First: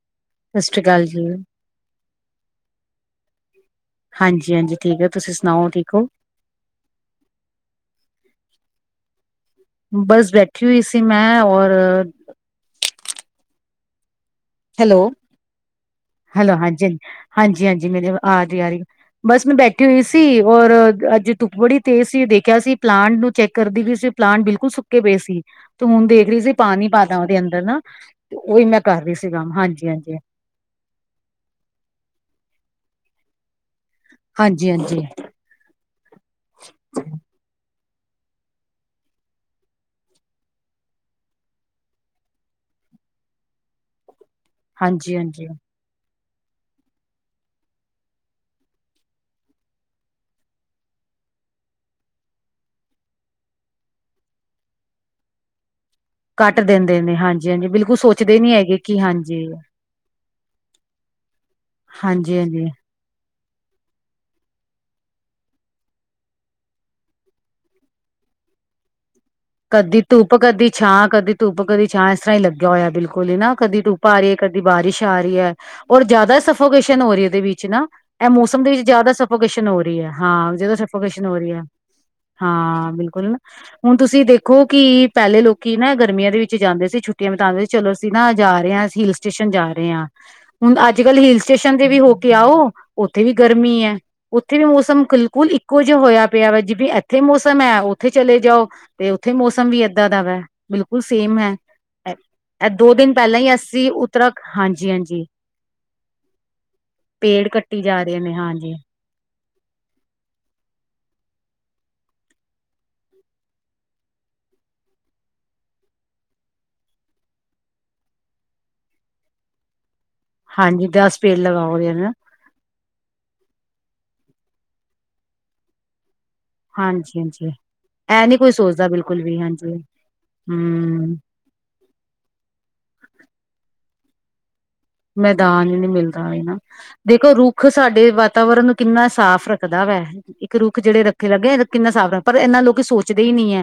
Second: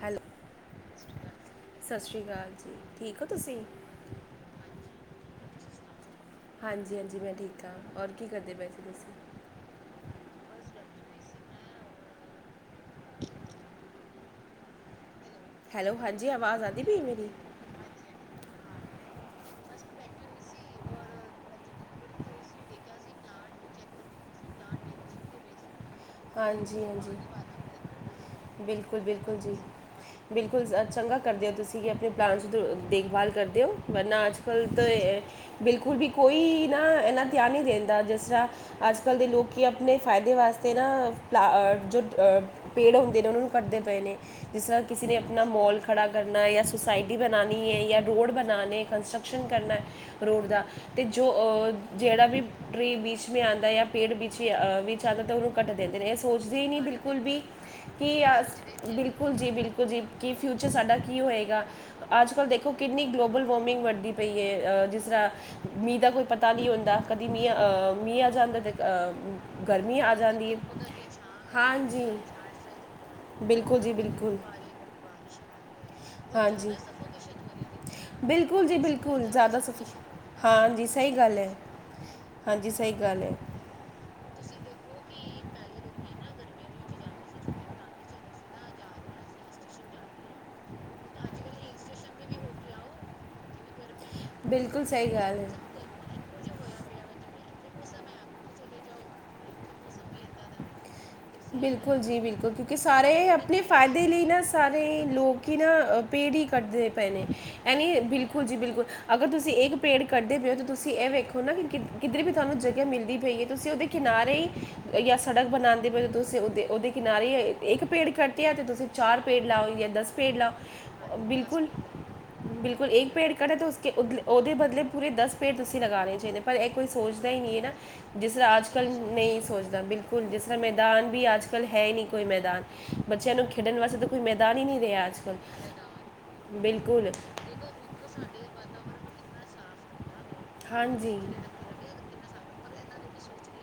Hello- ਸਤਿ ਸ਼੍ਰੀ ਅਕਾਲ ਜੀ- ਸਤਿ ਸ਼੍ਰੀ ਅਕਾਲ ਜੀ ਠੀਕ ਹੋ ਤੁਸੀ। ਹਾਂਜੀ -ਹਾਂਜੀ ਠੀਕ ਆ ਤੁਸੀ ਸੁਣਾਓ ਠੀਕ ਹੋ, ਹਾਂਜੀ- ਹਾਂਜੀ ਮੈਂ ਠੀਕ ਹਾਂ ਔਰ ਕੀ ਕਰਦੇ ਪਏ ਸੀ, ਤੁਸੀਂ ਬਸ ਬੈਠੀ ਹੋਈ ਸੀ ਮੈ ਔਰ- ਹੈਲੋ ਹੈਲੋ ਹਾਂਜੀ -ਹੈਲੋ ਆਵਾਜ਼ ਆਉਂਦੀ ਹਾਂਜੀ, ਪਈ ਮੇਰੀ ਹਾਂਜੀ- ਹਾਂਜੀ ਮੇਰੇ- ਹਾਂਜੀ ਆ ਰਹੀ ਬਸ ਮੈਂ ਬੈਠੀ ਹੋਈ ਸੀ ਔਰ ਅਜ ਤੁੁੱਪ ਬੜੀ, ਤੇ ਸੀ ਦੇਖਿਆ ਸੀ ਪਲਾਂਟ ਨੂੰ ਚੈਕ ਕਰਦੀ ਪਈ ਸੀ ਪਲਾਂਟ ਬਿਲਕੁਲ ਸੁੱਕੇ ਪਏ ਸੀ। ਫੋਨ ਦੇਖ ਰਹੀ ਸੀ ਹਾਂਜੀ ਪਾਣੀ ਪਾਤਾ ਉਹਦੇ ਅੰਦਰ ਹਾਂਜੀ ਨਾ, ਤੇ ਉਹੀ ਮੈਂ ਬਿਲਕੁਲ- ਕਰ ਰਹੀ ਸੀ ਬਿਲਕੁਲ ਕੰਮ ਜੀ- ਹਾਂਜੀ ਹਾਂਜੀ ਬਿਲਕੁਲ ਚੰਗਾ ਕਰਦੇ ਹੋ ਤੁਸੀਂ ਕਿ ਆਪਣੇ ਪਲਾਂਟਸ ਦੀ ਦੇਖਭਾਲ ਕਰਦੇ ਹੋ ਵਰਨਾ ਅੱਜ ਹਾਂਜੀ ਕੱਲ੍ਹ ਤਾਂ ਹਾਂਜੀ ਬਿਲਕੁਲ ਵੀ ਕੋਈ ਨਾ ਇੰਨਾ ਧਿਆਨ ਨਹੀਂ ਦਿੰਦਾ ਜਿਸ ਤਰ੍ਹਾਂ ਅੱਜ ਕੱਲ ਦੇ ਲੋਕੀ ਆਪਣੇ ਫਾਇਦੇ ਵਾਸਤੇ ਨਾ ਪਲਾਂਟ ਜੋਪੇੜ ਹੁੰਦੇ, ਦਿਨ ਨੂੰ ਵੀਕੱਢਦੇ ਪਏ ਨੇ ਜਿਸ ਤਰ੍ਹਾਂ ਕਿਸੇ ਹਾਂਜੀ ਨੇ ਆਪਣਾ ਹਾਂਜੀ ਮੋਲ ਖੜਾ ਕਰਨਾ ਜਾਂ ਸੋਸਾਇਟੀ ਬਣਾਉਣੀ ਹੈ, ਜਾਂ ਰੋੜ ਬਣਾਉਣਾ ਕੰਸਟਰਕਸ਼ਨ ਕਰਨਾ ਰੋੜ ਦਾ, ਤੇ ਜੋ ਜਿਹੜਾ ਵੀ, ਟ੍ਰੀ ਬੀਚ ਮੇਂ ਆਂਦਾ ਜਾਂ ਪੇੜ ਵਿੱਚ ਆਂਦਾ ਤਾਂ ਉਹਨੂੰ ਕੱਟ ਦਿੰਦੇ ਨੇ ਇਹ ਸੋਚਦੇ ਹੀ ਨਹੀਂ ਬਿਲਕੁਲ ਵੀ। ਅ ਬਿਲਕੁਲ ਕਿ ਸੋਚ ਬਿਲਕੁਲ ਜੀ ਬਿਲਕੁਲ ੋ ਜੀ ਕਿ ਫਿਊਚਰ ਸਾਡਾ ਕੀ ਹੋਏਗਾ, ਅੱਜ ਹਾਂਜੀ ਕੱਲ ਹਾਂਜੀ ਦੇਖੋ ਕਿੰਨੀ ਗਲੋਬਲ ਵਾਰਮਿੰਗ ਵੱਧਦੀ, ਪਈਏ ਅ ਜਿਸ ਤਰ੍ਹਾਂ, ਮੀਹ ਦਾ ਕੋਈ ਪਤਾ ਨਹੀਂੀ ਹੁੰਦਾ ਕਦੀ ਮੀਹ ਅਹ ਮੀਹ ਆ ਜਾਂਦਾ ਤੇ ਅਹ, ਗਰਮੀ ਕਦੀ ਆ ਧੁੱਪ, ਜਾਂਦੀ ਕਦੀ ਹੈ ਛਾਂ, ਕਦੀ ਧੁੱਪ ਕਦੀ ਛਾਂ, ਹਾਂਜੀ ਇਸ ਤਰ੍ਹਾਂ ਹੀ ਲੱਗਿਆ ਹੋਇਆ ਬਿਲਕੁਲ ਹੀ ਨਾ, ਬਿਲਕੁਲ ਕਦੀ ਜੀ ਧੁੱਪ ਆ ਰਹੀ ਹੈ, ਬਿਲਕੁਲ ਕਦੀ ਬਾਰਿਸ਼ ਆ ਰਹੀ ਹੈ ਔਰ ਜ਼ਿਆਦਾ ਹਾਂਜੀ ਸਫੋਕੇਸ਼ਨ ਹੋ ਰਹੀ ਇਹਦੇ ਵਿੱਚ ਨਾ, ਇਹ ਮੌਸਮ ਬਿਲਕੁਲ ਦੇ ਜੀ ਵਿੱਚ ਜ਼ਿਆਦਾ ਬਿਲਕੁਲ ਸਫੋਕੇਸ਼ਨ ਹੋ ਸਫੀ ਰਹੀ ਹੈ, ਹਾਂ ਜਿਆਦਾ ਜੀ ਸਹੀ ਸਫੋਕੇਸ਼ਨ ਹੋ ਗੱਲ ਰਹੀ ਹੈ। ਜੀ ਸਹੀ ਹਾਂ ਗੱਲ ਬਿਲਕੁਲ ਹੈ ਨਾ ਹੁਣ ਤੁਸੀਂ ਦੇਖੋ, ਦੇਖੋ ਕਿ ਪਹਿਲੇ ਲੋਕੀ ਨਾ ਗਰਮੀਆਂ ਦੇ ਵਿੱਚ ਜਾਂਦੇ ਸੀ। ਛੁੱਟੀਆਂ ਬਿਤਾਉਂਦੇ ਸੀ, ਚਲੋ ਅਸੀਂ ਨਾ ਜਾ ਰਹੇ ਹਾਂ ਹਿਲ, ਸਟੇਸ਼ਨ ਜਾਂਦੇ ਹਾ, ਹੁਣ ਅੱਜ ਕੱਲ੍ਹ ਹਿਲ ਸਟੇਸ਼ਨ ਤੇ ਵੀ ਹੋ ਕੇ ਆਓ ਉੱਥੇ ਵੀ ਗਰਮੀ ਹੈ। ਉੱਥੇ ਵੀ ਬਿਲਕੁਲ ਮੌਸਮ ਸਹੀ ਗੱਲ ਹੈ ਬਿੱਲਕੁਲ ਹੀ, ਕੁੱਝ ਹੋਇਆ ਪਿਆ ਵਾ ਜੀਵੇ ਇੱਥੇ ਮੌਸਮ ਹੈ, ਉੱਥੇ ਚਲੇ ਜਾਓ ਤੇ ਉੱਥੇ ਮੌਸਮ ਵੀ ੲੈਦਾ ਦਾ ਵਾ, ਬਿਲਕੁੱਲ ਜੀ ਬਿਲਕੁੱਲ ਇਹ ਕਿਉਂਕਿ ਦੋ ਦਿਨ ਸਾਰੇ ਪਹਿਲਾਂ ਹੀ ਆਪਣੇ ਅਸੀਂ ਫਾਇਦੇ ਲਈ ਉਤਰਾ ਨਾ ਸਾਰੇ ਹਾਂਜੀ ਹਾਂਜੀ ਲੋਕੀ ਹੀ ਨਾ ਪੇੜ ਹੀ ਕੱਟਦੇ ਪਏ ਨੇ ਪੇੜ ਇਹ ਕੱਟੀ ਨਹੀ ਆ ਜਾ ਰਹੇ ਨੇ ਬਿਲਕੁਲ ਜੀ ਹਾਂਜੀ। ਬਿਲਕੁਲ, ਅਗਰ ਤੁਸੀਂ ਇੱਕ ਪੇਡ ਕਟਦੇ ਪਏ ਹੋ ਤੇ ਤੁਸੀਂ ਇਹ ਵੇਖੋ ਨਾ, ਕਿ ਕਿਧਰੇ ਵੀ ਤੁਹਾਨੂੰ ਜਗਹਾ ਮਿਲਦੀ ਪਈ ਏ ਤੁਸੀਂ ਉਹਦੇ, ਕਿਨਾਰੇ ਯਾ ਸੜਕ ਬਣਾਂਦੇ [unintelligible] ਤੁਸੀਂ ਉਦੇ, ਉਹਦੇ ਕਿਨਾਰੇ ਇੱਕ ਪੇਡ ਕਟਿਆ ਤਾਂ ਤੁਸੀਂ ਚਾਰ ਪੇਡ ਲਾਓਗੇ, ਦਸ। ਫੇਰ ਲਾ, ਹਾਂਜੀ ਦਸ ਪੇੜ ਬਿਲਕੁਲ। ਲਗਾਓ ਰਹੇ ਨਾ ਬਿਲਕੁਲ, ਇੱਕ ਪੇਡ ਕਟਾ ਤੇ ਉਸ, ਉਹਦੇ ਬਦਲੇ ਪੂਰੇ ਦਸ ਪੇਡ ਤੁਸੀਂ ਲਗਾਣੇ ਚਾਹੀਦੇ। ਪਰ ਇਹ ਕੋਈ ਹਾਂਜੀ ਸੋਚਦਾ ਹੀ ਹਾਂਜੀ ਨਹੀਂ ਹੈ ਨਾ, ਇਹ ਜਿਸ ਨੀ ਕੋਈ ਤਰ੍ਹਾਂ ਅੱਜ ਕੱਲ ਸੋਚਦਾ ਬਿਲਕੁਲ ਨਹੀਂ ਵੀ ਹਾਂਜੀ ਸੋਚਦਾ, ਬਿਲਕੁਲ ਜਿਸ ਤਰ੍ਹਾਂ ਮੇਰੇ ਹਮ ਅੱਜ ਕੱਲ੍ਹ ਹੈ ਹੀ ਨਹੀਂ ਕੋਈ ਮੈਦਾਨ, ਬੱਚਿਆਂ ਨੂੰ ਖੇਡਣ ਵਾਸਤੇ ਤਾਂ। ਕੋਈ ਮੈਦਾਨ ਹੀ ਨਹੀਂ ਰਿਹਾ। ਅੱਜ ਮੈਦਾਨ ਹੀ ਨਹੀਂ ਮਿਲਦਾ ਹੈਣਾ, ਕੱਲ੍ਹ। ਬਿਲਕੁਲ ਦੇਖੋ ਰੂਪ। ਰੁੱਖ ਸਾਡੇ ਵਾਤਾਵਰਨ ਨੂੰ ਕਿੰਨਾ ਸਾਫ਼ ਰੱਖਦਾ ਵੈ, ਇੱਕ ਰੁੱਖ ਜਿਹੜੇ ਹਾਂਜੀ ਰੱਖੇ ਲੱਗੇ। ਕਿੰਨਾ ਸਾਵ [unintelligible] ਰ ਪਰ ਇਨਾ ਲੋਕ ਸੋਚਦੇ ਹੀ ਨਹੀਂ ਐ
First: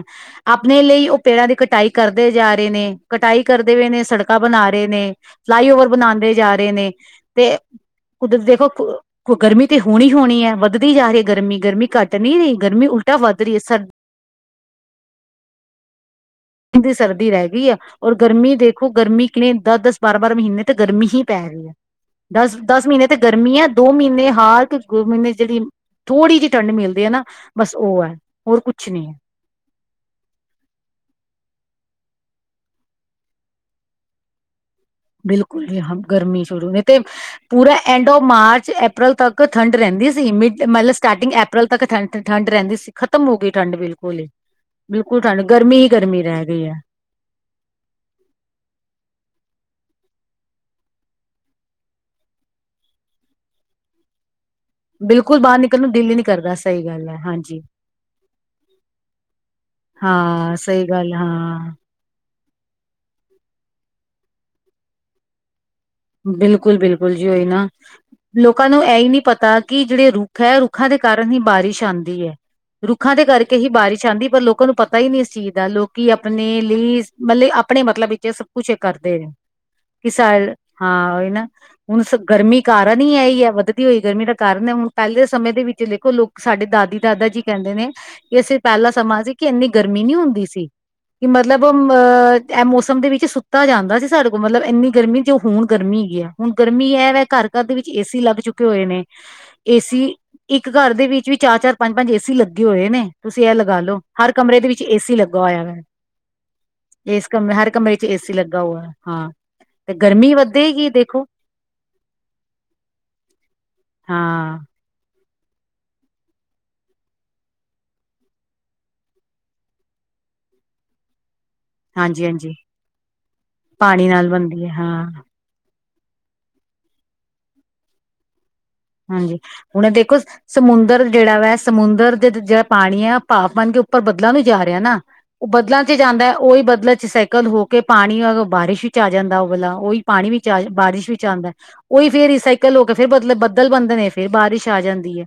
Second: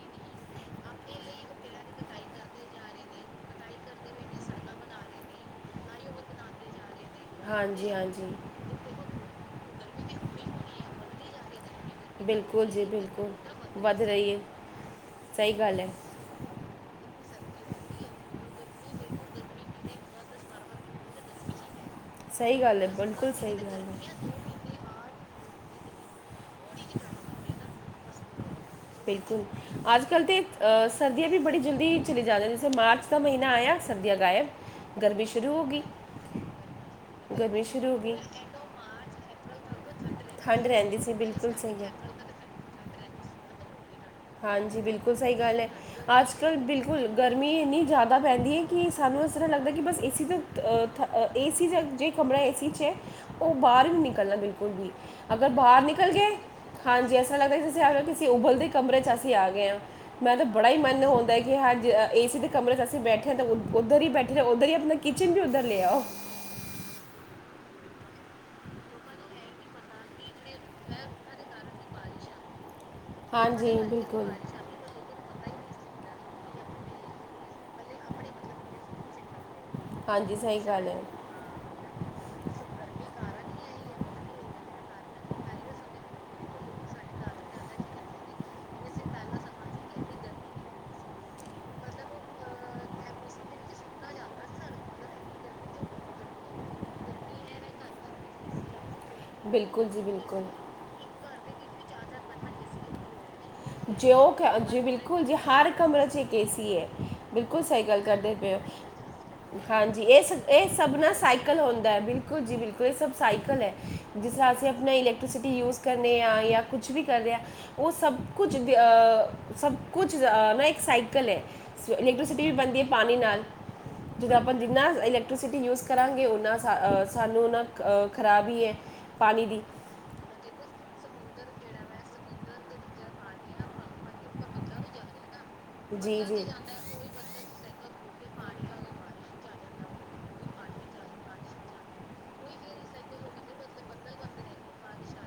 ਆਪਣੇ ਲਈ ਉਹ ਪੇੜਾਂ ਦੀ ਕਟਾਈ ਕਰਦੇ ਜਾ ਰਹੇ ਨੇ, ਕਟਾਈ ਕਰਦੇ ਹੋਏ ਨੇ, ਸੜਕਾਂ ਬਣਾ ਰਹੇ ਨੇ। ਫਲਾਈਓਵਰ ਬਣਾਉਂਦੇ ਜਾ ਰਹੇ ਨੇ। ਹਾਂਜੀ, ਹਾਂ। ਕੁਦਰ ਦੇ [unintelligible] ਗਰਮੀ ਤੇ ਹੋਣੀ ਹੋਣੀ ਹੈ, ਵੱਧਦੀ ਜਾ ਰਹੀ ਹੈ ਗਰਮੀ, ਗਰਮੀ ਘੱਟ ਨਹੀਂ ਰਹੀ, ਗਰਮੀ ਉਲਟਾ ਵੱਧ ਰਹੀ ਹੈ ਸ [unintelligible] ਰਈ [unintelligible] ਸਹੀ ਗੱਲ ਏ। [unintelligible] ਸਰਦੀ ਰਹਿ ਗਈ ਐ। ਔਰ ਗਰਮੀ ਦੇਖੋ, ਗਰਮੀ ਕਿਵੇਂ ਦਸ-ਦਸ, ਬਾਰਾਂ-ਬਾਰਾਂ ਮਹੀਨੇ ਤੇ ਗਰਮੀ ਹੀ ਪੈ ਰਹੀ ਹੈ। ਸਹੀ ਗੱਲ ਦਸ-ਦਸ ਹੈ ਮਹੀਨੇ ਤੇ ਬਿਲਕੁਲ ਸਹੀ ਗਰਮੀ ਹੈ ਗੱਲ ਦੋ ਮਹੀਨੇ ਹਾਰ। ਦੋ ਮਹੀਨੇ ਜਿਹੜੀ, ਥੋੜ੍ਹੀ ਜਿਹੀ ਠੰਡ ਮਿਲਦੀ ਐ ਨਾ, ਬਸ ਉਹ ਹੈ, ਹੋਰ ਕੁਛ ਨਹੀਂ। ਅੱਜ ਕੱਲ ਤੇ ਸਰਦੀਆਂ ਵੀ ਬੜੀ ਜਲਦੀ ਹੀ ਚਲੀ ਜਾ [unintelligible] ਮਾਰਚ ਦਾ ਮਹੀਨਾ ਆਇਆ [unintelligible] ਸੰਧਿਆ ਗਾਇਬ। ਗਰਮੀ ਸ਼ੁਰੂ ਹੋ ਬਿਲਕੁਲ ਜੀ, ਗਈ ਹਾਂ ਗਰਮੀ ਸ਼ੁਰੂ, ਨਹੀਂ ਤੇ। ਗਰਮੀ ਪੂਰਾ ਸ਼ੁਰੂ ਹੋ ਐਂਡ ਗਈ ਓ ਮਾਰਚ ਐਪਰਲ ਤੱਕ ਠੰਡ ਰਹਿੰਦੀ ਸੀ ਮਿਡ ਠੰਡ ਮਤਲਬ ਰਹਿੰਦੀ ਸੀ ਸਟਾਰਟਿੰਗ ਬਿਲਕੁਲ ਐਪਰਲ ਸਹੀ ਤੱਕ ਹੈ ਠੰਡ। ਠੰਡ ਰਹਿੰਦੀ, ਖਤਮ ਹੋ ਗਈ ਠੰਢ ਬਿਲ। ਹਾਂਜੀ, ਬਿਲਕੁਲ ਸਹੀ ਗੱਲ ਏ, ਗਰਮੀ ਅੱਜ ਰਹਿ ਕੱਲ੍ਹ ਗਈ ਹੈ ਬਿਲਕੁਲ। ਗਰਮੀ ਇੰਨੀ ਜ਼ਿਆਦਾ ਪੈਂਦੀ ਹੈ ਕਿ ਸਾਨੂੰ ਇਸ ਤਰ੍ਹਾਂ ਲੱਗਦਾ ਕਿ ਬਸ ਏਸੀ ਤੋਂ [unintelligible] ਏਸੀ ਜਏ, ਜ ਕਮਰਾ ਏ ਸੀ ਇਚ, ਉਹ ਬਾਹਰ ਨਹੀਂ ਨਿਕਲਣਾ ਬਿਲਕੁਲ। ਬਿਲਕੁਲ ਅਗਰ ਨਿਕਲਣ ਬਾਹਰ ਨੂੰ ਦਿਲ ਨਿਕਲ ਹੀ ਨੀ ਗਏ, ਕਰਦਾ ਸਹੀ ਗੱਲ ਹਾਂਜੀ ਹੈ ਐਸਾ ਲਗਦਾ ਜੇ ਅ ਕਿਸੇ ਉਬਲਦੇ। [unintelligible] ਅਸੀਂ ਆ ਗਏ ਹਾਂ, ਮੈਂ ਤਾਂ ਹਾਂ ਬੜਾ ਹੀ ਸਹੀ ਮਨ ਗੱਲ ਹੁੰਦਾ ਹੈ ਕਿ ਹਾਂ ਹ [unintelligible] ਏ ਸੀ ਦੇ ਕਮਰੇ 'ਚ ਅਸੀਂ ਬੈਠੇ ਹਾਂ ਤਾਂ ਉੱਧਰ ਹੀ ਬੈਠੇ, ਉੱਧਰ ਹੀ, ਆਪਣਾ ਕਿਚਨ ਵੀ ਉੱਧਰ ਲੈ ਆਓ। ਬਿਲਕੁਲ ਬਿਲਕੁਲ ਜੀ, ਓਈ ਨਾ। ਲੋਕਾਂ ਨੂੰ ਇਹ ਹੀ ਨਹੀਂ ਪਤਾ ਕਿ ਜਿਹੜੇ ਰੁੱਖ ਹੈ, ਰੁੱਖਾਂ ਦੇ ਕਾਰਨ ਹੀ ਬਾਰਿਸ਼ ਆਉਂਦੀ ਹੈ। ਰੁੱਖਾਂ ਦੇ ਕਰਕੇ ਹੀ ਹਾਂਜੀ ਬਾਰਿਸ਼ ਆਉਂਦੀ ਏ ਬਿਲਕੁਲ ਪਰ ਲੋਕਾਂ ਨੂੰ ਪਤਾ ਹੀ ਨਹੀਂ ਇਸ ਚੀਜ਼ ਦਾ, ਲੋਕੀ ਆਪਣੇ ਲਈ, [unintelligible] ਆਪਣੇ ਮਤਲਬ ਵਿੱਚ ਇਹ ਸਭ ਕੁਛ ਕਰਦੇ ਨੇ ਕਿਸ ਹਾਂਜੀ ਅਲ, ਸਹੀ ਗੱਲ ਹੈ ਹਾਂ ਉਇ ਨਾ। ਹੁਣ ਸ ਗਰਮੀ ਕਾਰਨ ਹੀ ਇਹ ਹੀ ਹੈ, ਵਧਦੀ ਹੋਈ ਗਰਮੀ ਦਾ ਕਾਰਨ, ਹੁਣ ਪਹਿਲੇ ਦੇ ਸਮੇਂ ਦੇ ਵਿੱਚ ਦੇਖੋ ਲੋਕ। ਸਾਡੇ ਦਾਦੀ ਦਾਦਾ ਜੀ ਕਹਿੰਦੇ ਨੇ ਕਿ ਅਸੀਂ ਪਹਿਲਾ ਸਮਾਂ ਸੀ ਕਿ ਇੰਨੀ ਗਰਮੀ ਨੀ ਹੁੰਦੀ ਸੀ। ਕਿ ਮਤਲਬ ਅਹ ਇਹ ਮੌਸਮ ਦੇ ਵਿੱਚ ਸੁੱਤਾ ਜਾਂਦਾ ਸੀ ਸਾਡੇ ਕੋਲ, ਮਤਲਬ ਇੰਨੀ ਗਰਮੀ। ਤੇ ਹੁਣ ਗਰਮੀ ਹੈਗੀ ਏ, ਹੁਣ ਗਰਮੀ ਇਹ ਵ ਘਰ ਘਰ ਦੇ ਵਿੱਚ ਏ ਸੀ ਲੱਗ ਚੁੱਕੇ ਹੋਏ ਨੇ। ਏ ਬਿਲਕੁਲ ਜੀ ਸੀ, ਬਿਲਕੁਲ ਇੱਕ ਘਰ ਦੇ ਵਿੱਚ ਵੀ ਚਾਰ-ਚਾਰ, ਪੰਜ-ਪੰਜ ਏ ਸੀ ਲੱਗੇ ਹੋਏ ਨੇ। ਤੁਸੀਂ ਇਹ ਲਗਾ ਲੋ, ਜੇ ਉਹ ਹਰ ਕ- ਕਮਰੇ ਦੇ ਜੀ ਵਿੱਚ ਏ ਸੀ ਬਿਲਕੁਲ ਜੀ ਲੱਗਾ ਹੋਇਆ ਹਰ ਵੈ, ਕਮਰੇ 'ਚ ਇੱਕ ਏਸੀ ਹੈ ਇਸ। ਬਿਲਕੁਲ ਹਰ ਸਹੀ ਕਮਰੇ ਗੱਲ ਵਿੱਚ ਏ ਸੀ ਕਰਦੇ ਪਏ ਲੱਗਾ ਹੋ ਹੋਆ, ਹਾਂ ਤੇ ਹਾਂਜੀ, ਇਹ, ਗਰਮੀ ਇਹ ਵੱਧੇਗੀ ਸਭ ਨਾ ਦੇਖੋ ਸਾਈਕਲ ਹੁੰਦਾ ਹੈ, ਬਿਲਕੁਲ ਜੀ, ਬਿਲਕੁਲ, ਇਹ ਸਭ ਸਾਈਕਲ ਹੈ ਜਿਸ ਤਰ੍ਹਾਂ ਹਾਂ ਅਸੀਂ। ਆਪਣਾ ਇਲੈਕਟ੍ਰੀਸਿਟੀ ਯੂਜ ਕਰਦੇ ਹਾਂ ਜਾਂ ਕੁਛ ਵੀ ਕਰਦੇ ਹਾਂ ਉਹ ਸਭ ਕੁਛ ਆ ਸਭ ਕੁਛ ਆ ਮ ਇੱਕ ਸਾਈਕਲ ਹੈ ਸ ਹਾਂਜੀ ਇਲੈਕਟ੍ਰੀਸਿਟੀ ਵੀ ਹਾਂਜੀ ਬਣਦੀ ਹੈ ਪਾਣੀ ਨਾਲ ਪਾਣੀ ਨਾਲ ਜਦੋਂ ਆਪਾਂ ਬਣਦੀ ਹੈ ਜਿੰਨਾ ਹਾਂ ਇਲੈਕ ਐਕਟ੍ਰੀਸਿਟੀ ਯੂਜ ਕਰਾਂਗੇ ਉਹਨਾਂ ਸ ਸਾਨੂੰ ਉਹਨਾਂ ਖਰਾਬ ਹੀ ਹੈ ਹਾਂਜੀ ਪਾਣੀ ਦੀ ਹੁਣ ਦੇਖੋ ਸਮੁੰਦਰ ਜਿਹੜਾ ਵਾ ਸਮੁੰਦਰ ਦੇ ਜਿਹੜਾ ਪਾਣੀ ਹੈ ਭਾਪ ਬਨ ਕੇ ਉੱਪਰ ਬਦਲਣ ਨੂੰ ਜਾ ਰਿਹਾ ਨਾ ਉਹ ਬਦਲਾਂ ਚ ਜੀ ਜੀ ਜਾਂਦਾ ਹੈ ਉਹੀ ਬਦਲ ਚ ਸ ਕਲ ਹੋ ਕੇ ਪਾਣੀ ਬਾਰਿਸ਼ ਵਿੱਚ ਆ ਜਾਂਦਾ ਉਹ ਵਾਲਲਾ ਉਹੀ ਪਾਣੀ ਵਿੱਚ ਆ ਬਾਰਿਸ਼ ਵਿੱਚ ਆਉਂਦਾ ਉਹੀ ਫੇਿਰ ਰੀਸਾਈਕਲ ਹੋ ਕੇ ਫਿਰ ਬਦਲ ਬੱਦਲ ਬੰਦੇ ਨੇ ਫੇਰ ਬਾਰਿਸ਼ ਆ ਜਾਂਦੀ ਹੈ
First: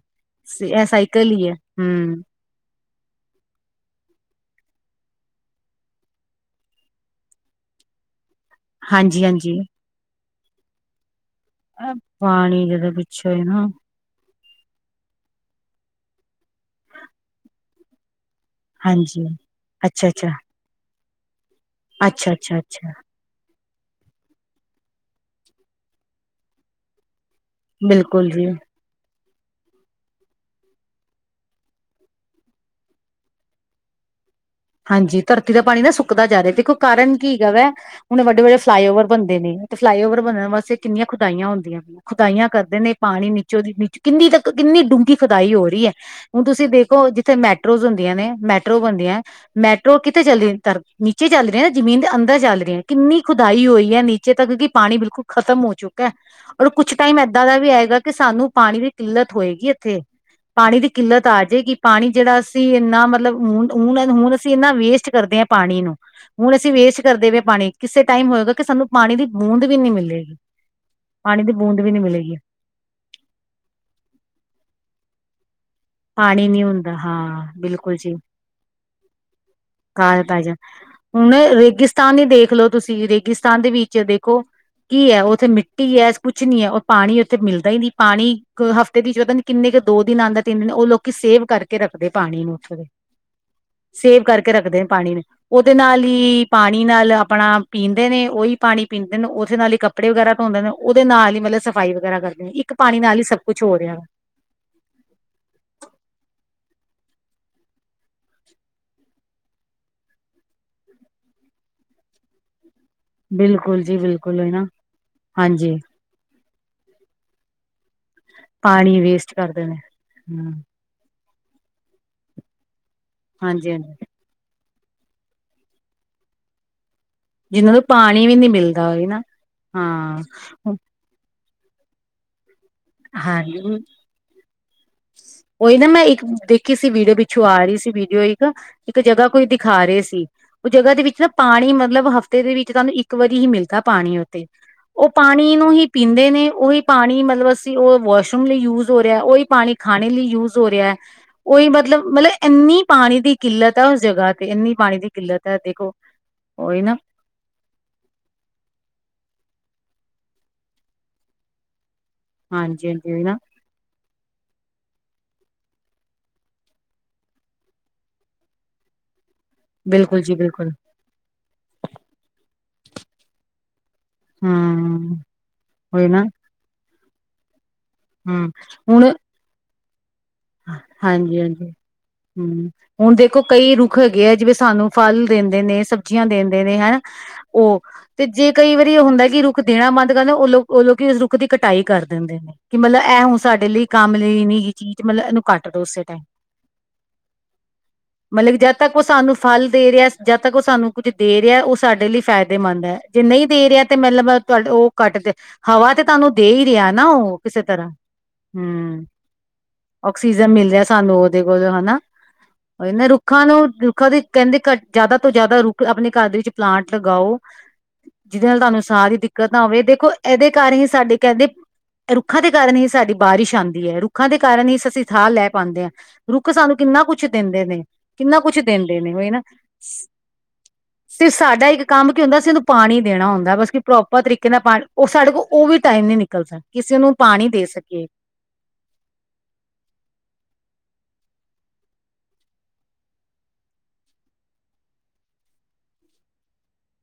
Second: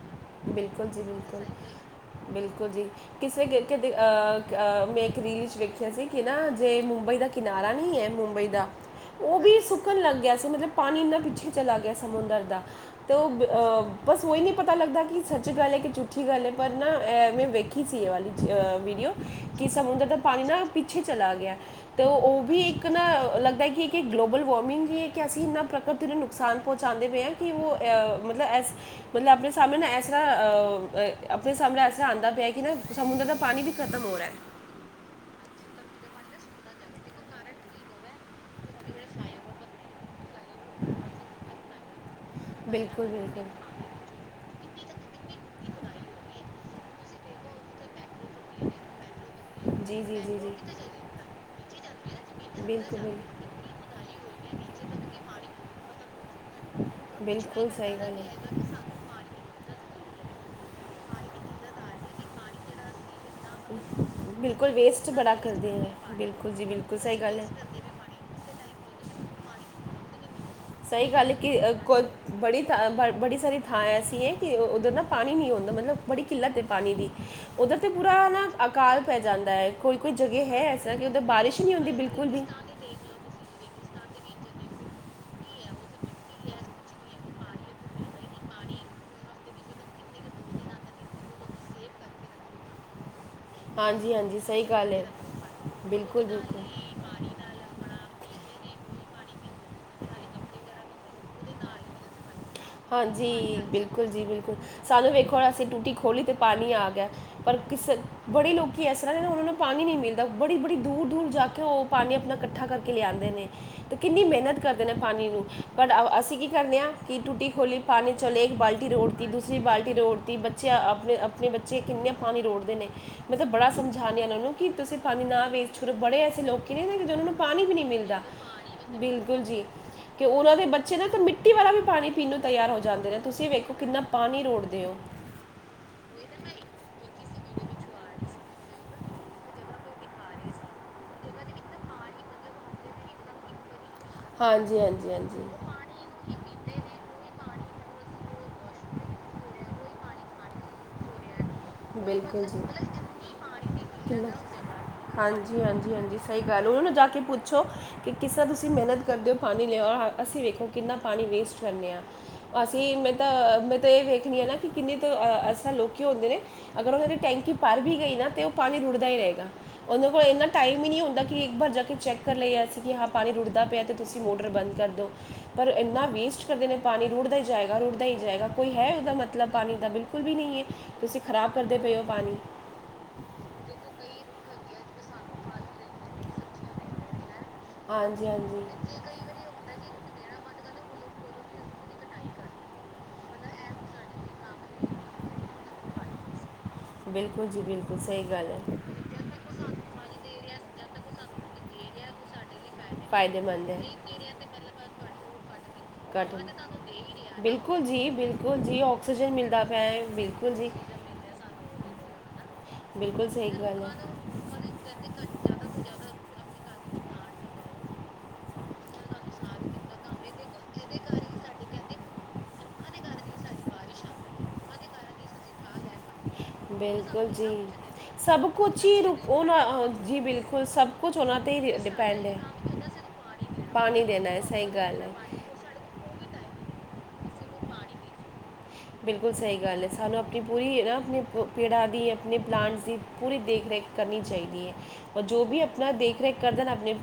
ਇਹ ਬਿਲਕੁਲ ਜੀ ਸਾਈਕਲ ਬਿਲਕੁਲ ਹੀ ਹੈ ਹਮ ਬਿਲਕੁਲ ਜੀ ਕਿਸੇ ਅਹ ਮੈਂ ਇੱਕ ਰੀਲ ਚ ਵੇਖਿਆ ਸੀ ਕਿ ਨਾ ਜੇ ਮੁੰਬਈ ਦਾ ਕਿਨਾਰਾ ਨਹੀਂ ਹੈ ਮੁੰਬਈ ਦਾ ਹਾਂਜੀ ਉਹ ਵੀ ਹਾਂਜੀ ਸੁੱਕਣ ਲੱਗ ਗਿਆ ਸੀ ਮਤਲਬ ਪਾਣੀ ਇਨਾ ਪਿੱਛੇ ਚਲਾ ਗਿਆ ਸਮੁੰਦਰ ਦਾ ਪਾਣੀ ਜਦੋਂ ਅਤੇ ਪਿੱਛੋਂ ਨਾ ਉਹ ਬਸ ਉਹੀ ਨਹੀਂ ਪਤਾ ਲੱਗਦਾ ਕਿ ਸੱਚ ਗੱਲ ਹੈ ਕਿ ਝੂਠੀ ਗੱਲ ਹੈ ਪਰ ਨਾ ਮੈਂ ਵੇਖੀ ਸੀ ਇਹ ਵਾਲੀ ਵੀਡੀਓ ਹਾਂਜੀ ਕਿ ਸਮੁੰਦਰ ਅੱਛਾ ਦਾ ਅੱਛਾ ਪਾਣੀ ਨਾ ਪਿੱਛੇ ਚਲਾ ਗਿਆ ਤੇ ਅੱਛਾ ਉਹ ਅੱਛਾ ਵੀ ਇੱਕ ਅੱਛਾ ਨਾ ਲੱਗਦਾ ਕਿ ਕਿ ਗਲੋਬਲ ਵਾਰਮਿੰਗ ਵੀ ਹੈ ਕਿ ਅਸੀਂ ਇਹਨਾਂ ਪ੍ਰਕਿਰਤੀ ਨੂੰ ਨੁਕਸਾਨ ਪਹੁੰਚਾਉਦੇ ਪੇ ਹਾਂ ਕਿ ਉਹ ਬਿਲਕੁਲ ਮਤਲਬ ਜੀ ਐ ਮਤਲਬ ਆਪਣੇ ਸਮਣੇ ਨਾ ਐਸਾ ਇਸ ਤ੍ਹਾਂ ਆਪਣੇ ਸਾਹਮਣੇ ਐਸਰ ਆਉਂਦਾ ਪਿਆ ਕਿ ਨਾ ਸਮੁੰਦਰ ਦਾ ਪਾਣੀ ਵੀ ਖਤਮ ਹੋ ਰਿਹਾ ਹੈ ਹਾਂਜੀ ਧਰਤੀ ਦਾ ਪਾਣੀ ਨਾ ਸੁੱਕਦਾ ਜਾ ਰਿਹਾ ਦੇਖੋ ਕਾਰਨ ਕੀ ਹੈਗਾ ਵਾ ਹੁਣ ਵੱਡੇ ਵੱਡੇ ਫਲਾਈਓਵਰ ਬਣਦੇ ਨੇ ਤੇ ਫਲਾਈਓਵਰ ਬਣਨ ਵਾਸਤੇ ਕਿੰਨੀਆਂ ਖੁਦਾਈਆਂ ਹੁੰਦੀਆਂ ਨੇ ਖੁਦਾਈਆਂ ਕਰਦੇ ਨੇ ਬਿਲਕੁਲ ਪਾਣੀ ਬਿਲਕੁਲ ਨੀਚੋਂ ਦੀ ਨੀਚ ਕਿੰਨੀ ਤੱਕ ਕਿੰਨੀ ਡੂੰਘੀ ਖੁਦਾਈ ਹੋ ਰਹੀ ਹੈ ਹੁਣ ਤੁਸੀਂ ਦੇਖੋ ਜਿੱਥੇ ਮੈਟਰੋਜ਼ ਹੁੰਦੀਆਂ ਨੇ ਮੈਟਰੋ ਬਣਦੀਆਂ ਮੈਟਰੋ ਜੀ ਜੀ ਕਿਤੇ ਜੀ ਚੱਲ ਜੀ ਨੀਚੇ ਚੱਲ ਰਹੇ ਨਾ ਜ਼ਮੀਨ ਦੇ ਅੰਦਰ ਚੱਲ ਬਿਲਕੁਲ ਰਹੀ ਹੈ ਬਿਲਕੁਲ ਕਿੰਨੀ ਖੁਦ ਧਾਈ ਹੋਈ ਹੈ ਨੀਚੇ ਤਾਂ ਕਿਉਂਕਿ ਪਾਣੀ ਬਿਲਕੁਲ ਖ਼ਤਮ ਹੋ ਚੁੱਕਾ ਹੈ ਔਰ ਕੁੱਛ ਟਾਈਮ ਇਏਦਾਂ ਦਾ ਬਿਲਕੁਲ ਵੀ ਸਹੀ ਹੈਏਗਾ ਕਿ ਗੱਲ ਹੈ ਸਾਨੂੰ ਪਾਣੀ ਦੇ ਕਿੱਲਤ ਹੋਏਗੀ ਇੱਥੇ ਪਾਣੀ ਦੀ ਕਿੱਲਤ ਆ ਜਾਏਗੀ ਪਾਣੀ ਜਿਹੜਾ ਅਸੀਂ ਇੰਨਾ ਮਤਲਬ ਹੁਣ ਹੁਣ ਹੁਣ ਅਸੀਂ ਬਿਲਕੁਲ ਇਹਨਾ ਵੇਸਟ ਬੜਾ ਕਰਦੇ ਹਾਂ ਪਾਣੀ ਹੈ ਨੂੰ ਬਿਲਕੁਲ ਹੁਣ ਜੀ ਅਸੀਂ ਬਿਲਕੁਲ ਵੇਸਟ ਸਹੀ ਕਰਦੇ ਗੱਲ ਪਏ ਹੈ ਪਾਣੀ ਕਿਸੇ ਟਾਈਮ ਹੋਏਗਾ ਕਿ ਸਾਨੂੰ ਪਾਣੀ ਦੀ ਬੂੰਦ ਵੀ ਨਹੀਂ ਮਿਲੇਗੀ ਸਹੀ ਗੱਲ ਹੈ ਪਾਣੀ ਦੀ ਕਿ ਬੂੰਦ ਵੀ ਕੋਈ ਨਹੀਂ ਮਿਲੇਗੀ ਬੜੀ ਬੜੀ ਸਾਰੀ ਥਾਂ ਐਸੀ ਹੈ ਕਿ ਉੱਧਰ ਨਾ ਪਾਣੀ ਨਹੀਂ ਆਉਦਾ ਮਤਲਬ ਬੜੀ ਕਿੱਲਤ ਹੈ ਨੀ ਪਾਣੀ ਹੁੰਦਾ ਦੀ ਹਾਂ ਉੱਧਰ ਤੇ ਬਿਲਕੁਲ ਪੂਰਾ ਜੀ ਹੈ ਨਾ ਅਕਾਲ ਪੈ ਜਾਂਦਾ ਹੈ ਕੋਈ ਕੋਈ ਕਾਲ ਪੈ ਜਗ੍ਹਾ ਜਾ ਹੈ ਤਾਂ ਕਿ ਉੱਧਰ ਹੁਣ ਬਾਰਿਸ਼ ਨਹੀਂ ਹੁੰਦੀ ਰੇਗਿਸਤਾਨ ਹੀ ਬਿਲਕੁਲ ਵੀ। ਦੇਖ ਲਓ ਤੁਸੀਂ ਰੇਗਿਸਤਾਨ ਦੇ ਵਿੱਚ ਦੇਖੋ ਕੀ ਹੈ ਉੱਥੇ ਮਿੱਟੀ ਕੀ ਐ ਕੁਛ ਨੀ ਐ ਉਹ ਪਾਣੀ ਉੱਥੇ ਮਿਲਦਾ ਹੀ ਨੀ, ਪਾਣੀ ਹਫ਼ਤੇ ਦੇ ਵਿੱਚ ਪਤਾ ਨੀ ਕਿੰਨੇ ਕੁ ਦੋ ਦਿਨ ਆਉਂਦਾ ਤਿੰਨ, ਉਹ ਲੋਕੀ ਸੇਵ ਕਰਕੇ ਰੱਖਦੇ ਪਾਣੀ ਨੂੰ ਉੱਥੋਂ ਦੇ। ਹਾਂਜੀ ਸੇਵ ਹਾਂਜੀ ਕਰਕੇ ਸਹੀ ਰੱਖਦੇ ਨੇ ਗੱਲ ਹੈ ਪਾਣੀ ਨੂੰ, ਉਹਦੇ ਨਾਲ ਹੀ ਬਿਲਕੁਲ ਪਾਣੀ ਬਿਲਕੁਲ ਪਾਣੀ ਨਾਲ ਆਪਣਾ ਪੀਂਦੇ ਨੇ ਉਹੀ ਪਾਣੀ ਪੀਂਦੇ ਨੇ, ਉਸਦੇ ਨਾਲ ਹੀ ਕੱਪੜੇ ਵਗੈਰਾ ਧੋਂਦੇ ਨੇ। ਉਹਦੇ ਨਾਲ ਹੀ ਮਤਲਬ ਸਫ਼ਾਈ ਵਗੈਰਾ ਕਰਦੇ ਨੇ ਇੱਕ ਪਾਣੀ ਨਾਲ ਹੀ ਸਭ ਹਾਂਜੀ ਕੁਛ ਹੋ ਰਿਹਾ ਬਿਲਕੁਲ ਜੀ ਬਿਲਕੁਲ, ਸਾਨੂੰ ਵੇਖੋ ਅਸੀਂ ਟੂਟੀ ਖੋਲੀ ਤੇ ਪਾਣੀ ਆ ਗਿਆ। ਪਰ ਕਿਸੇ ਬੜੇ ਲੋਕੀ ਇਸ ਤਰ੍ਹਾਂ ਨੇ ਉਨਾਂ ਨੂੰ ਪਾਣੀ ਨਹੀਂ ਮਿਲਦਾ, ਬੜੀ ਬੜੀ ਦੂਰ ਦੂਰ ਜਾ ਕੇ ਉਹ ਪਾਣੀ ਆਪਣਾ ਇਕੱਠਾ ਕਰਕੇ ਲਿਆਦੇ ਨੇ ਬਿਲਕੁਲ ਤੇ ਜੀ ਕਿੰਨੀ ਬਿਲਕੁਲ ਮਿਹਨਤ ਹਨਾ ਕਰਦੇ ਨੇ ਪਾਣੀ ਨੂੰ, ਹਾਂਜੀ ਪਰ ਅਸੀਂ ਕੀ ਕਰਦੇ ਹਾਂ ਕਿ ਟੂਟੀ ਖੋਲੀ ਪਾਣੀ ਚਲੇ ਇੱਕ ਬਾਲਟੀ ਪਾਣੀ ਰੋੜਤੀ, ਵੇਸਟ ਦੂਸਰੀ ਕਰਦੇ ਨੇ ਬਾਲਟੀ ਰੋੜਤੀ ਹਮ ਬੱਚੇ ਆਪਣੇ ਆਪਣੇ ਬੱਚੇ ਬੱਚੇ ਕਿੰਨਾ ਪਾਣੀ ਰੋੜਦੇ ਨੇ, ਮੈਂ ਤੇ ਬੜਾ ਹਾਂਜੀ ਹਾਂਜੀ ਸਮਝਾਣੀ ਉਹਨਾਂ ਨੂੰ ਕਿ ਤੁਸੀ ਪਾਨੀ ਨਾ ਵੇਸਟ ਕਰੋ, ਬੜੇ ਐਸੇ ਲੋਕੀ ਨੇ ਨਾ ਜਿੰਨਾਂ ਨੂੰ ਪਾਨੀ ਜਿਹਨਾਂ ਵੀ ਨੀ ਮਿਲਦਾ, ਪਾਣੀ ਵੀ ਨੀ ਮਿਲਦਾ ਹੋਵੇ ਨਾ ਬਿਲਕੁਲ ਜੀ, ਕੇ ਉਨਾਂ ਦੇ ਹਾਂ ਬੱਚੇ ਨਾ ਤਾਂ ਮਿੱਟੀ ਮਿੱਟੀ ਵਾਲਾ ਵੀ ਪਾਣੀ ਪੀਣ ਨੂੰ ਤਿਆਰ ਹੋ ਜਾਂਦੇ ਨੇ, ਤੁਸੀਂ ਹਾਂਜੀ ਵੇਖੋ ਕਿੰਨਾ ਪਾਨੀ ਰੋੜਦੇ ਓ। ਔਈ ਨਾ ਮੈਂ ਇੱਕ ਦੇਖੀ ਸੀ ਵੀਡੀਓ, ਪਿੱਛੋਂ ਆ ਰੀ ਸੀ ਵੀਡੀਓ ਇੱਕ ਇੱਕ ਜਗ੍ਹਾ ਕੋਈ ਦਿਖਾ ਰੇ ਸੀ। ਔ ਜਗ੍ਹਾ ਦੇ ਵਿੱਚ ਨਾ ਪਾਣੀ ਮਤਲਬ ਹਫ਼ਤੇ ਦੇ ਵਿੱਚ ਤਾਨੂੰ ਇੱਕ ਵਾਰੀ ਹੀ ਮਿਲਦਾ ਪਾਣੀ ਹਾਂਜੀ ਔ ਹਾਂਜੀ ਹਾਂਜੀ ਪਾਣੀ ਨੂੰ ਹੀ ਪੀਂਦੇ ਨੇ, ਉਹੀ ਪਾਣੀ ਮਤਲਬ ਤੇ ਔ ਵਾਸ਼ਰੂਮ ਲਈ ਯੂਜ ਹੋ ਰਿਆ, ਓਈ ਪਾਣੀ ਖਾਣੇ ਲਈ ਯੂਜ ਹੋ ਰਿਆ ਏ। ਔਈ ਉਹ ਮਤਲਬ, ਮਤਲਬ ਬਿਲਕੁਲ ਏਨੀ ਜੀ ਪਾਣੀ ਦੀ ਕਿੱਲਤ ਆ ਉਸ ਜਗ੍ਹਾ ਤੇ, ਏਨੀ ਪਾਣੀ ਦੀ ਤੇ ਕਿੱਲਤ ਐ ਹਾਂਜੀ ਦੇਖੋ। ਹਾਂਜੀ, ਹਾਂਜੀ ਸਹੀ ਗੱਲ, ਓ ਉਹੀ ਨੂੰ ਨਾ ਜਾ ਕੇ ਪੁੱਛੋ ਕਿਸ ਤਰ੍ਹਾਂ ਤੁਸੀਂ ਮਿਹਨਤ ਕਰਦੇ ਓ ਪਾਣੀ ਲੈ ਆਓ ਅਸੀਂ ਵੇਖੋ ਕਿੰਨਾ ਪਾਣੀ ਵੇਸਟ ਕਰਨੇ ਆ। ਹਾਂਜੀ ਅਸੀਂ ਮੈਂ ਹਾਂਜੀ ਉਹੀ ਨਾ ਤਾਂ ਮੈਂ ਤਾਂ ਏ ਵੇਖਣੀ ਆ ਨਾ ਕਿ ਕਿੰਨੇ ਕੁ ਐਸੇ ਲੋਕੀ ਹੁੰਦੇ ਨੇ ਅਗਰ ਓਨਾਂ ਦੀ ਟੈਂਕੀ ਭਰ ਵੀ ਗਈ ਨਾ ਤੇ ਓ ਪਾਣੀ ਰੁੜਦਾ ਹੀ ਰਏਗਾ, ਓਨਾਂ ਕੋਲ ਬਿਲਕੁਲ ਜੀ ਇੰਨਾ ਬਿਲਕੁਲ ਟਾਈਮ ਹੀ ਨੀ ਹੁੰਦਾ ਕਿ ਕਿ ਇੱਕ ਵਾਰ ਜਾ ਕੇ ਚੈੱਕ ਕਰ ਲਈਏ ਅਸੀਂ ਕਿ ਹਾਂ ਪਾਣੀ ਰੁੜਦਾ ਪਿਆ ਤੇ ਤੁਸੀ ਮੋਟਰ ਬੰਦ ਕਰਦੋ, ਹਮ ਪਰ ਏਨਾ ਉਹੀ ਨਾ ਵੇਸਟ ਕਰਦੇ ਨੇ ਪਾਣੀ ਰੁੜਦਾ ਈ ਜਾਏਗਾ ਰੁੜਦਾ ਰੁੜਦਾ ਹੀ ਜਾਏਗਾ, ਹਮ ਕੋਈ ਹੈ ਹੁਣ ਏਦਾ ਮਤਲਬ ਪਾਣੀ ਦਾ ਬਿਲਕੁਲ ਵੀ ਨਈ ਐ, ਤੁਸੀਂ ਹਾਂਜੀ ਖ਼ਰਾਬ ਹਾਂਜੀ ਕਰਦੇ ਪਏ ਔ ਪਾਣੀ। ਹੂੰ, ਹੁਣ ਦੇਖੋ ਕਈ ਰੁੱਖ ਹੈਗੇ ਐ ਜਿਵੇਂ ਸਾਨੂੰ ਫਲ ਦੇਂਦੇ ਨੇ, ਸਬਜ਼ੀਆਂ ਦੇਂਦੇ ਨੇ, ਹੈਨਾ ਓ ਤੇ ਹਾਂਜੀ ਜੇ ਹਾਂਜੀ ਕਈ ਵਾਰੀ ਏ ਹੁੰਦਾ ਕਿ ਰੁੱਖ ਦੇਣਾ ਬੰਦ ਕਰ ਦੇਣ ਓ ਲੋਕੀ ਉਸ ਰੁੱਖ ਦੀ ਕਟਾਈ ਕਰ ਦਿੰਦੇ ਨੇ ਕਿ ਮਤਲਬ ਐ ਹੁਣ ਸਾਡੇ ਲਈ ਕੰਮ ਲੀ ਨੀਹ ਚੀਜ਼, ਮਤਲ ਇਨੂੰ ਕੱਟ ਦੋ ਉਸੇ ਟਾਈਮ। ਬਿਲਕੁਲ ਜੀ ਬਿਲਕੁਲ, ਸਈ ਗੱਲ ਮਤਲਬ ਐ। ਜਦ ਤੱਕ ਉਹ ਸਾਨੂੰ ਫਲ ਦੇ ਰਿਆ, ਜਦ ਤੱਕ ਓ ਸਾਨੂੰ ਕੁੱਝ ਦੇ ਰਿਆ ਓ ਸਾਡੇ ਲਈ ਫਾਇ ਫਾੲਇਦੇਮੰਦ ਐ, ਜੇ ਨਈ ਦੇ ਫਾਇਦੇਮੰਦ ਰਿਆ ਤੇ ਮਤਲਬ ਤੁਹਾਡ ਓ ਕੱਟ ਹਵਾ ਤੇ ਤਾਨੂੰ ਦੇ ਹੀ ਰਿਆ ਨਾ ਔ ਕਿਸੇ ਤਰ੍ਹਾਂ, ਹੁੰ। ਭੋਜਨ ਮਿਲਦਾ ਪਿਆ ਹੈ ਓਕਸੀਜਨ ਬਿਲਕੁਲ ਜੀ ਮਿਲ ਰਿਆ ਸਾਨੂੰ ਔਦੇ ਕੋਲ ਹਨਾ, ਓਈ ਨਾ ਬਿਲਕੁਲ ਰੁੱਖਾਂ ਸਹੀ ਨੂੰ ਗੱਲ ਹੈ ਰੁੱਖਾਂ ਦੇ ਕੈਂਦੇ ਘਟ ਜ਼ਿਆਦਾ ਤੋਂ ਜ਼ਿਆਦਾ ਰੁੱਖ ਆਪਣੇ ਘਰ ਦੇ ਵਿੱਚ ਪਲਾਂਟ ਲਗਾਓ। ਜਿਦੇ ਨਾਲ ਤਾਨੂੰ ਸਾਹ ਦੀ ਦਿੱਕਤ ਨਾ ਆਵੇ ਦੇਖੋ, ਇਦੇ ਕਾਰ ਹੀ ਸਾਡੇ ਕਹਿੰਦੇ ਰੁੱਖਾਂ ਦੇ ਕਾਰਨ ਹੀ ਸਾਡੀ ਬਾਰਿਸ਼ ਆਂਦੀ ਐ, ਰੁੱਖਾਂ ਦੇ ਕਾਰਨ ਹੀ ਅਸੀਂ ਥਾ ਲੈ ਪਾਂਦੇ ਆਂ। ਰੁੱਖ ਸਾਨੂੰ ਕਿੰਨਾ ਕੁਛ ਬਿਲਕੁਲ ਜੀ ਦਿੰਦੇ ਨੇ, ਕਿੰਨਾ ਸਭ ਕੁਛ ਕੁਝ ਦਿੰਦੇ ਹੀ ਨੇ ਰੁਕ- ਵੇ ਨਾ। ਉਹਨਾਂ ਅਹ, ਜੀ ਬਿਲਕੁਲ ਸਭ ਕੁਝ ਤੇ ਉਹਨਾਂ ਸਾਡਾ ਹੀ ਇੱਕ ਕੰਮ ਕੀ ਡਿਪੈਂਡ ਹੈ ਹੁੰਦਾ ਸੀ ਉਨੂੰ ਪਾਣੀ ਦੇਣਾ ਹੁੰਦਾ, ਬਸ ਕਿ ਪਾਣੀ ਪ੍ਰੋਪਰ ਦੇਣਾ ਹੈ ਤਰੀਕੇ ਨਾਲ ਸਹੀ ਪਾਣੀ ਗੱਲ ਓ ਹੈ ਸਾਡੇ ਕੋਲ ਓ ਵੀ ਟਾਈਮ ਨੀ ਨਿਕਲਦਾ, ਕਿ ਅਸੀਂ ਉਨੂੰ ਪਾਣੀ ਦੇ ਸਕੀਏ। ਬਿਲਕੁਲ ਸਈ ਗੱਲ ਏ, ਸਾਨੂੰ ਆਪਣੀ ਪੂਰੀ ਨਾ ਆਪਣੇ ਪੇੜਾਂ ਦੀ, ਆਪਣੇ ਪਲਾਂਟਸ ਦੀ ਪੂਰੀ ਦੇਖ ਰੇਖ ਕਰਨੀ ਚਾਈਦੀ ਏ, ਔਰ ਜੋ ਵੀ ਆਪਾਂ ਦੇਖ ਰੇਖ ਕਰਦੇ ਨਾ ਆਪਣੇ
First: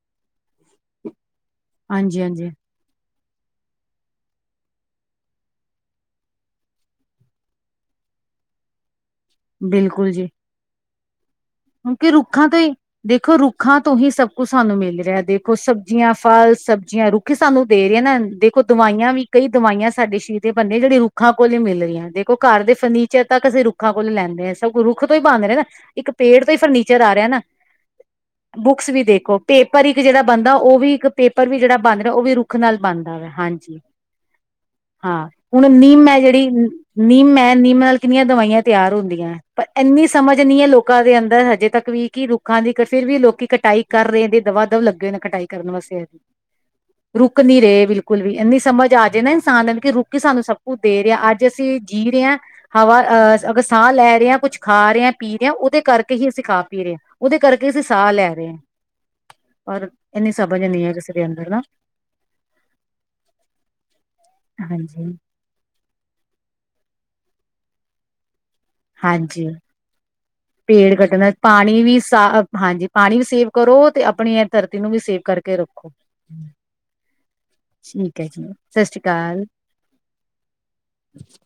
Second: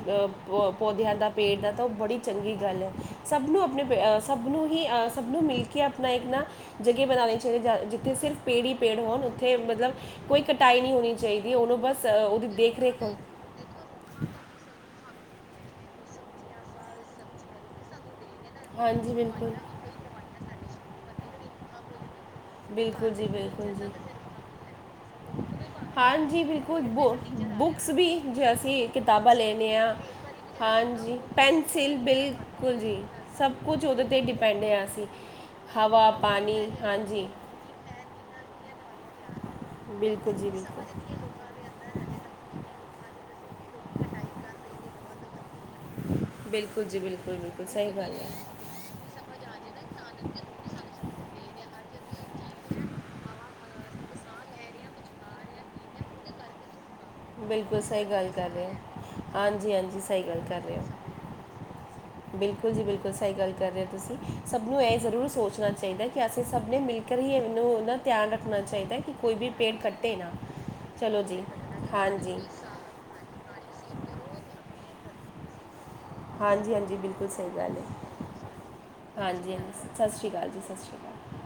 ਪੌਧਿਆਂ ਦਾ, ਪੇੜ ਦਾ ਤਾਂ ਓ ਬੜੀ ਹਾਂਜੀ ਹਾਂਜੀ ਚੰਗੀ ਗੱਲ ਐ। ਸਭ ਨੂੰ ਆਪਣੇ ਪ ਸਭ ਨੂੰ ਹੀ ਸਭ ਨੂੰ ਮਿਲ ਕੇ ਆਪਣਾ ਇੱਕ ਨਾ ਜਗੇ ਬਣਾਉਣੇ ਚਾਈਦੀ ਜਿੱਥੇ ਸਿਰਫ ਪੇੜ ਹੀ ਪੇੜ ਹੋਣ, ਉਥੇ ਮਤਲਬ ਬਿਲਕੁਲ ਜੀ ਕੋਈ ਕਟਾਈ ਨਈ ਹੋਣੀ ਚਾਈਦੀ ਐ ਉਨੂੰ ਬਸ ਕਿਉਂਕਿ ਉਦੀ ਰੁੱਖਾਂ ਤੋਂ ਹੀ ਦੇਖ ਰੇਖ ਦੇਖੋ ਰੁੱਖਾਂ ਤੋਂ ਹੀ ਸਭ ਕੁਝ ਸਾਨੂੰ ਮਿਲ ਰੇਆ ਦੇਖੋ ਸਬਜ਼ੀਆਂ, ਫਲ ਸਬਜ਼ੀਆਂ ਰੁੱਖ ਈ ਸਾਨੂੰ ਦੇ ਰੇ ਨਾ ਦੇ ਦੇਖੋ ਦਵਾਈਆਂ ਹਾਂਜੀ ਵੀ ਕਈ ਬਿਲਕੁਲ ਦਵਾਈਆਂ ਸਾਡੇ ਸਰੀਰ ਦੇ ਬਣਦੇ ਜਿਹੜੀ ਰੁੱਖਾਂ ਕੋਲ ਈ ਮਿਲ ਰੀਆਂ ਦੇਖ ਘਰ ਦੇ ਬਿਲਕੁਲ ਫਰਨੀਚਰ ਜੀ ਤੱਕ ਅਸੀਂ ਬਿਲਕੁਲ ਜੀ ਰੁੱਖਾਂ ਕੋਲੋ ਲੈਂਦੇ ਆਂ ਸਭ ਕੁ ਰੁੱਖ ਤੋਂ ਈ ਬਨ ਰੇ ਨਾ ਇੱਕ ਹਾਂਜੀ ਪੇੜ ਤੋਂ ਈ ਬਿਲਕੁਲ ਫਰਨੀਚਰ ਆ ਰੇਆ ਨਾ ਬੁੱਕਸ ਵੀ ਜੇ ਅਸੀਂ ਬੁੱਕਸ ਵੀ ਕਿਤਾਬਾਂ ਦੇਖੋ ਲੈਨੇ ਪੇਪਰ ਆ ਇੱਕ ਜੇੜਾ ਬਨਦਾ ਓ ਵੀ ਇੱਕ ਪੇਪ ਹਾਂਜੀ ਪੇਪਰ ਵੀ ਜਿਹੜਾ ਪੈਨਸਿਲ ਬਣ ਰੇਆ ਓ ਵੀ ਰੁੱਖ ਬਿਲਕੁਲ ਨਾਲ ਜੀ ਬਣਦਾ ਵਾ ਸਭ ਹਾਂਜੀ, ਕੁਝ ਉਹਦੇ ਤੇ ਡਿਪੈਂਡ ਆ ਅਸੀਂ ਹਾਂ। ਹੁਣ ਨਿੰਮ ਹਵਾ ਐ ਜੇੜੀ ਪਾਣੀ ਹਾਂਜੀ ਨਿੰਮ ਐ ਨਿੱਮ ਨਾਲ ਕਿੰਨੀਆਂ ਦਵਾਈਆਂ ਤਿਆਰ ਹੁੰਦੀਐ ਪਰ ਇੰਨੀ ਬਿਲਕੁਲ ਸਮਝ ਜੀ ਨੀ ਹੈ ਲੋਕ ਬਿਲਕੁਲ ਦੇ ਅੰਦਰ ਹਜੇ ਤੱਕ ਵੀ ਕਿ ਰੁੱਖਾਂ ਦੀ ਫਿਰ ਵੀ ਲੋਕੀ ਕਟਾਈ ਕਰ ਰਹੇ ਨੇ ਦਵਾ ਦਵ ਲੱਗੇ ਹੋਏ ਨੇ ਕਟਾਈ, ਕਰਨ ਵਸੇ,,,,, ਬਿਲਕੁਲ ਜੀ ਬਿਲਕੁਲ ਰੁਕ ਨੀ ਬਿਲਕੁਲ ਰਹੇ ਸਹੀ ਗੱਲ ਬਿਲਕੁਲ ਵੀ ਹੈ ਇੰਨੀ ਸਮਝ ਆ ਜ,, ਜ ਨਾ ਇਨਸਾਨ ਕਿ ਰੁੱਖ ਸਾਨੂੰ ਸਭ ਕੁਛ ਦੇ ਰਿਹਾ ਅੱਜ ਅਸੀਂ ਜੀ ਰਹੇ ਹਾਂ! ਹਵਾ ਅਹ ਅਗਰ ਸਾਹ ਲੈ ਰਹੇ ਹੈ ਕੁਛ ਖਾ ਰਹਾ ਹੈ ਪੀ ਰਿਹਾਾਂ ਉਹਦੇ ਕਰਕੇ ਹੀ ਅਸੀਂ ਖਾ ਪੀ ਰਹੇ ਹਾਂ! ਉਹਦੇ ਕਰਕੇ ਬਿਲਕੁਲ ਅਸੀਂ ਸਹੀ ਸਾਹ ਗੱਲ ਲੈ ਰਹੇ ਕਰ ਹੈ,,,,, ਹੋ ਹਾਂਜੀ ਪਰ ਹਾਂਜੀ ਸਹੀ ਇੰਨੀ ਗੱਲ ਕਰ ਸਮਝ ਰਹੇ ਨਹੀਂ ਹੋ ਹੈ ਕਿਸੇ ਦੇ ਅੰਦਰ ਨਾ! ਬਿਲਕੁਲ ਜੀ ਬਿਲਕੁਲ ਸਹੀ ਗੱਲ ਕਰ ਰਹੇ ਹੋ ਤੁਸੀਂ ਸਭ ਨੂੰ ਇਹ ਹਾਂਜੀ ਜ਼ਰੂਰ ਸੋਚਣਾ ਚਾਹੀਦਾ! ਕਿ ਅਸੀਂ ਸਭ ਨੇ ਮਿਲ ਕਰ ਹੀ ਇਹਨੂੰ ਧਿਆਨ ਰੱਖਣਾ ਚਾ! ਹਾਂਜੀ,,,,, ਪੇੜ ਚਲੋ ਕੱਟਣਾ ਜੀ ਪਾਣੀ ਵੀ ਸਾ,, ਹਾਂਜੀ ਹਾਂਜੀ ਪਾਣੀ ਵੀ ਸੇਵ ਕਰੋ ਤੇ ਆਪਣੀ ਇਹ ਧਰਤੀ ਨੂੰ ਵੀ ਸੇਵ ਕਰਕੇ ਰੱਖੋ! ਹਾਂਜੀ ਹਾਂਜੀ ਬਿਲਕੁਲ ਸਹੀ ਗੱਲ ਠੀਕ ਹੈ ਜੀ ਸਤਿ ਸ੍ਰੀ ਐ,,,,, ਅਕਾਲ ਹਾਂਜੀ ਹਾਂ ਸਤਿ ਸ਼੍ਰੀ ਅਕਾਲ ਜੀ ਸਤਿ ਸ਼੍ਰੀ ਅਕਾਲ, [inaudible]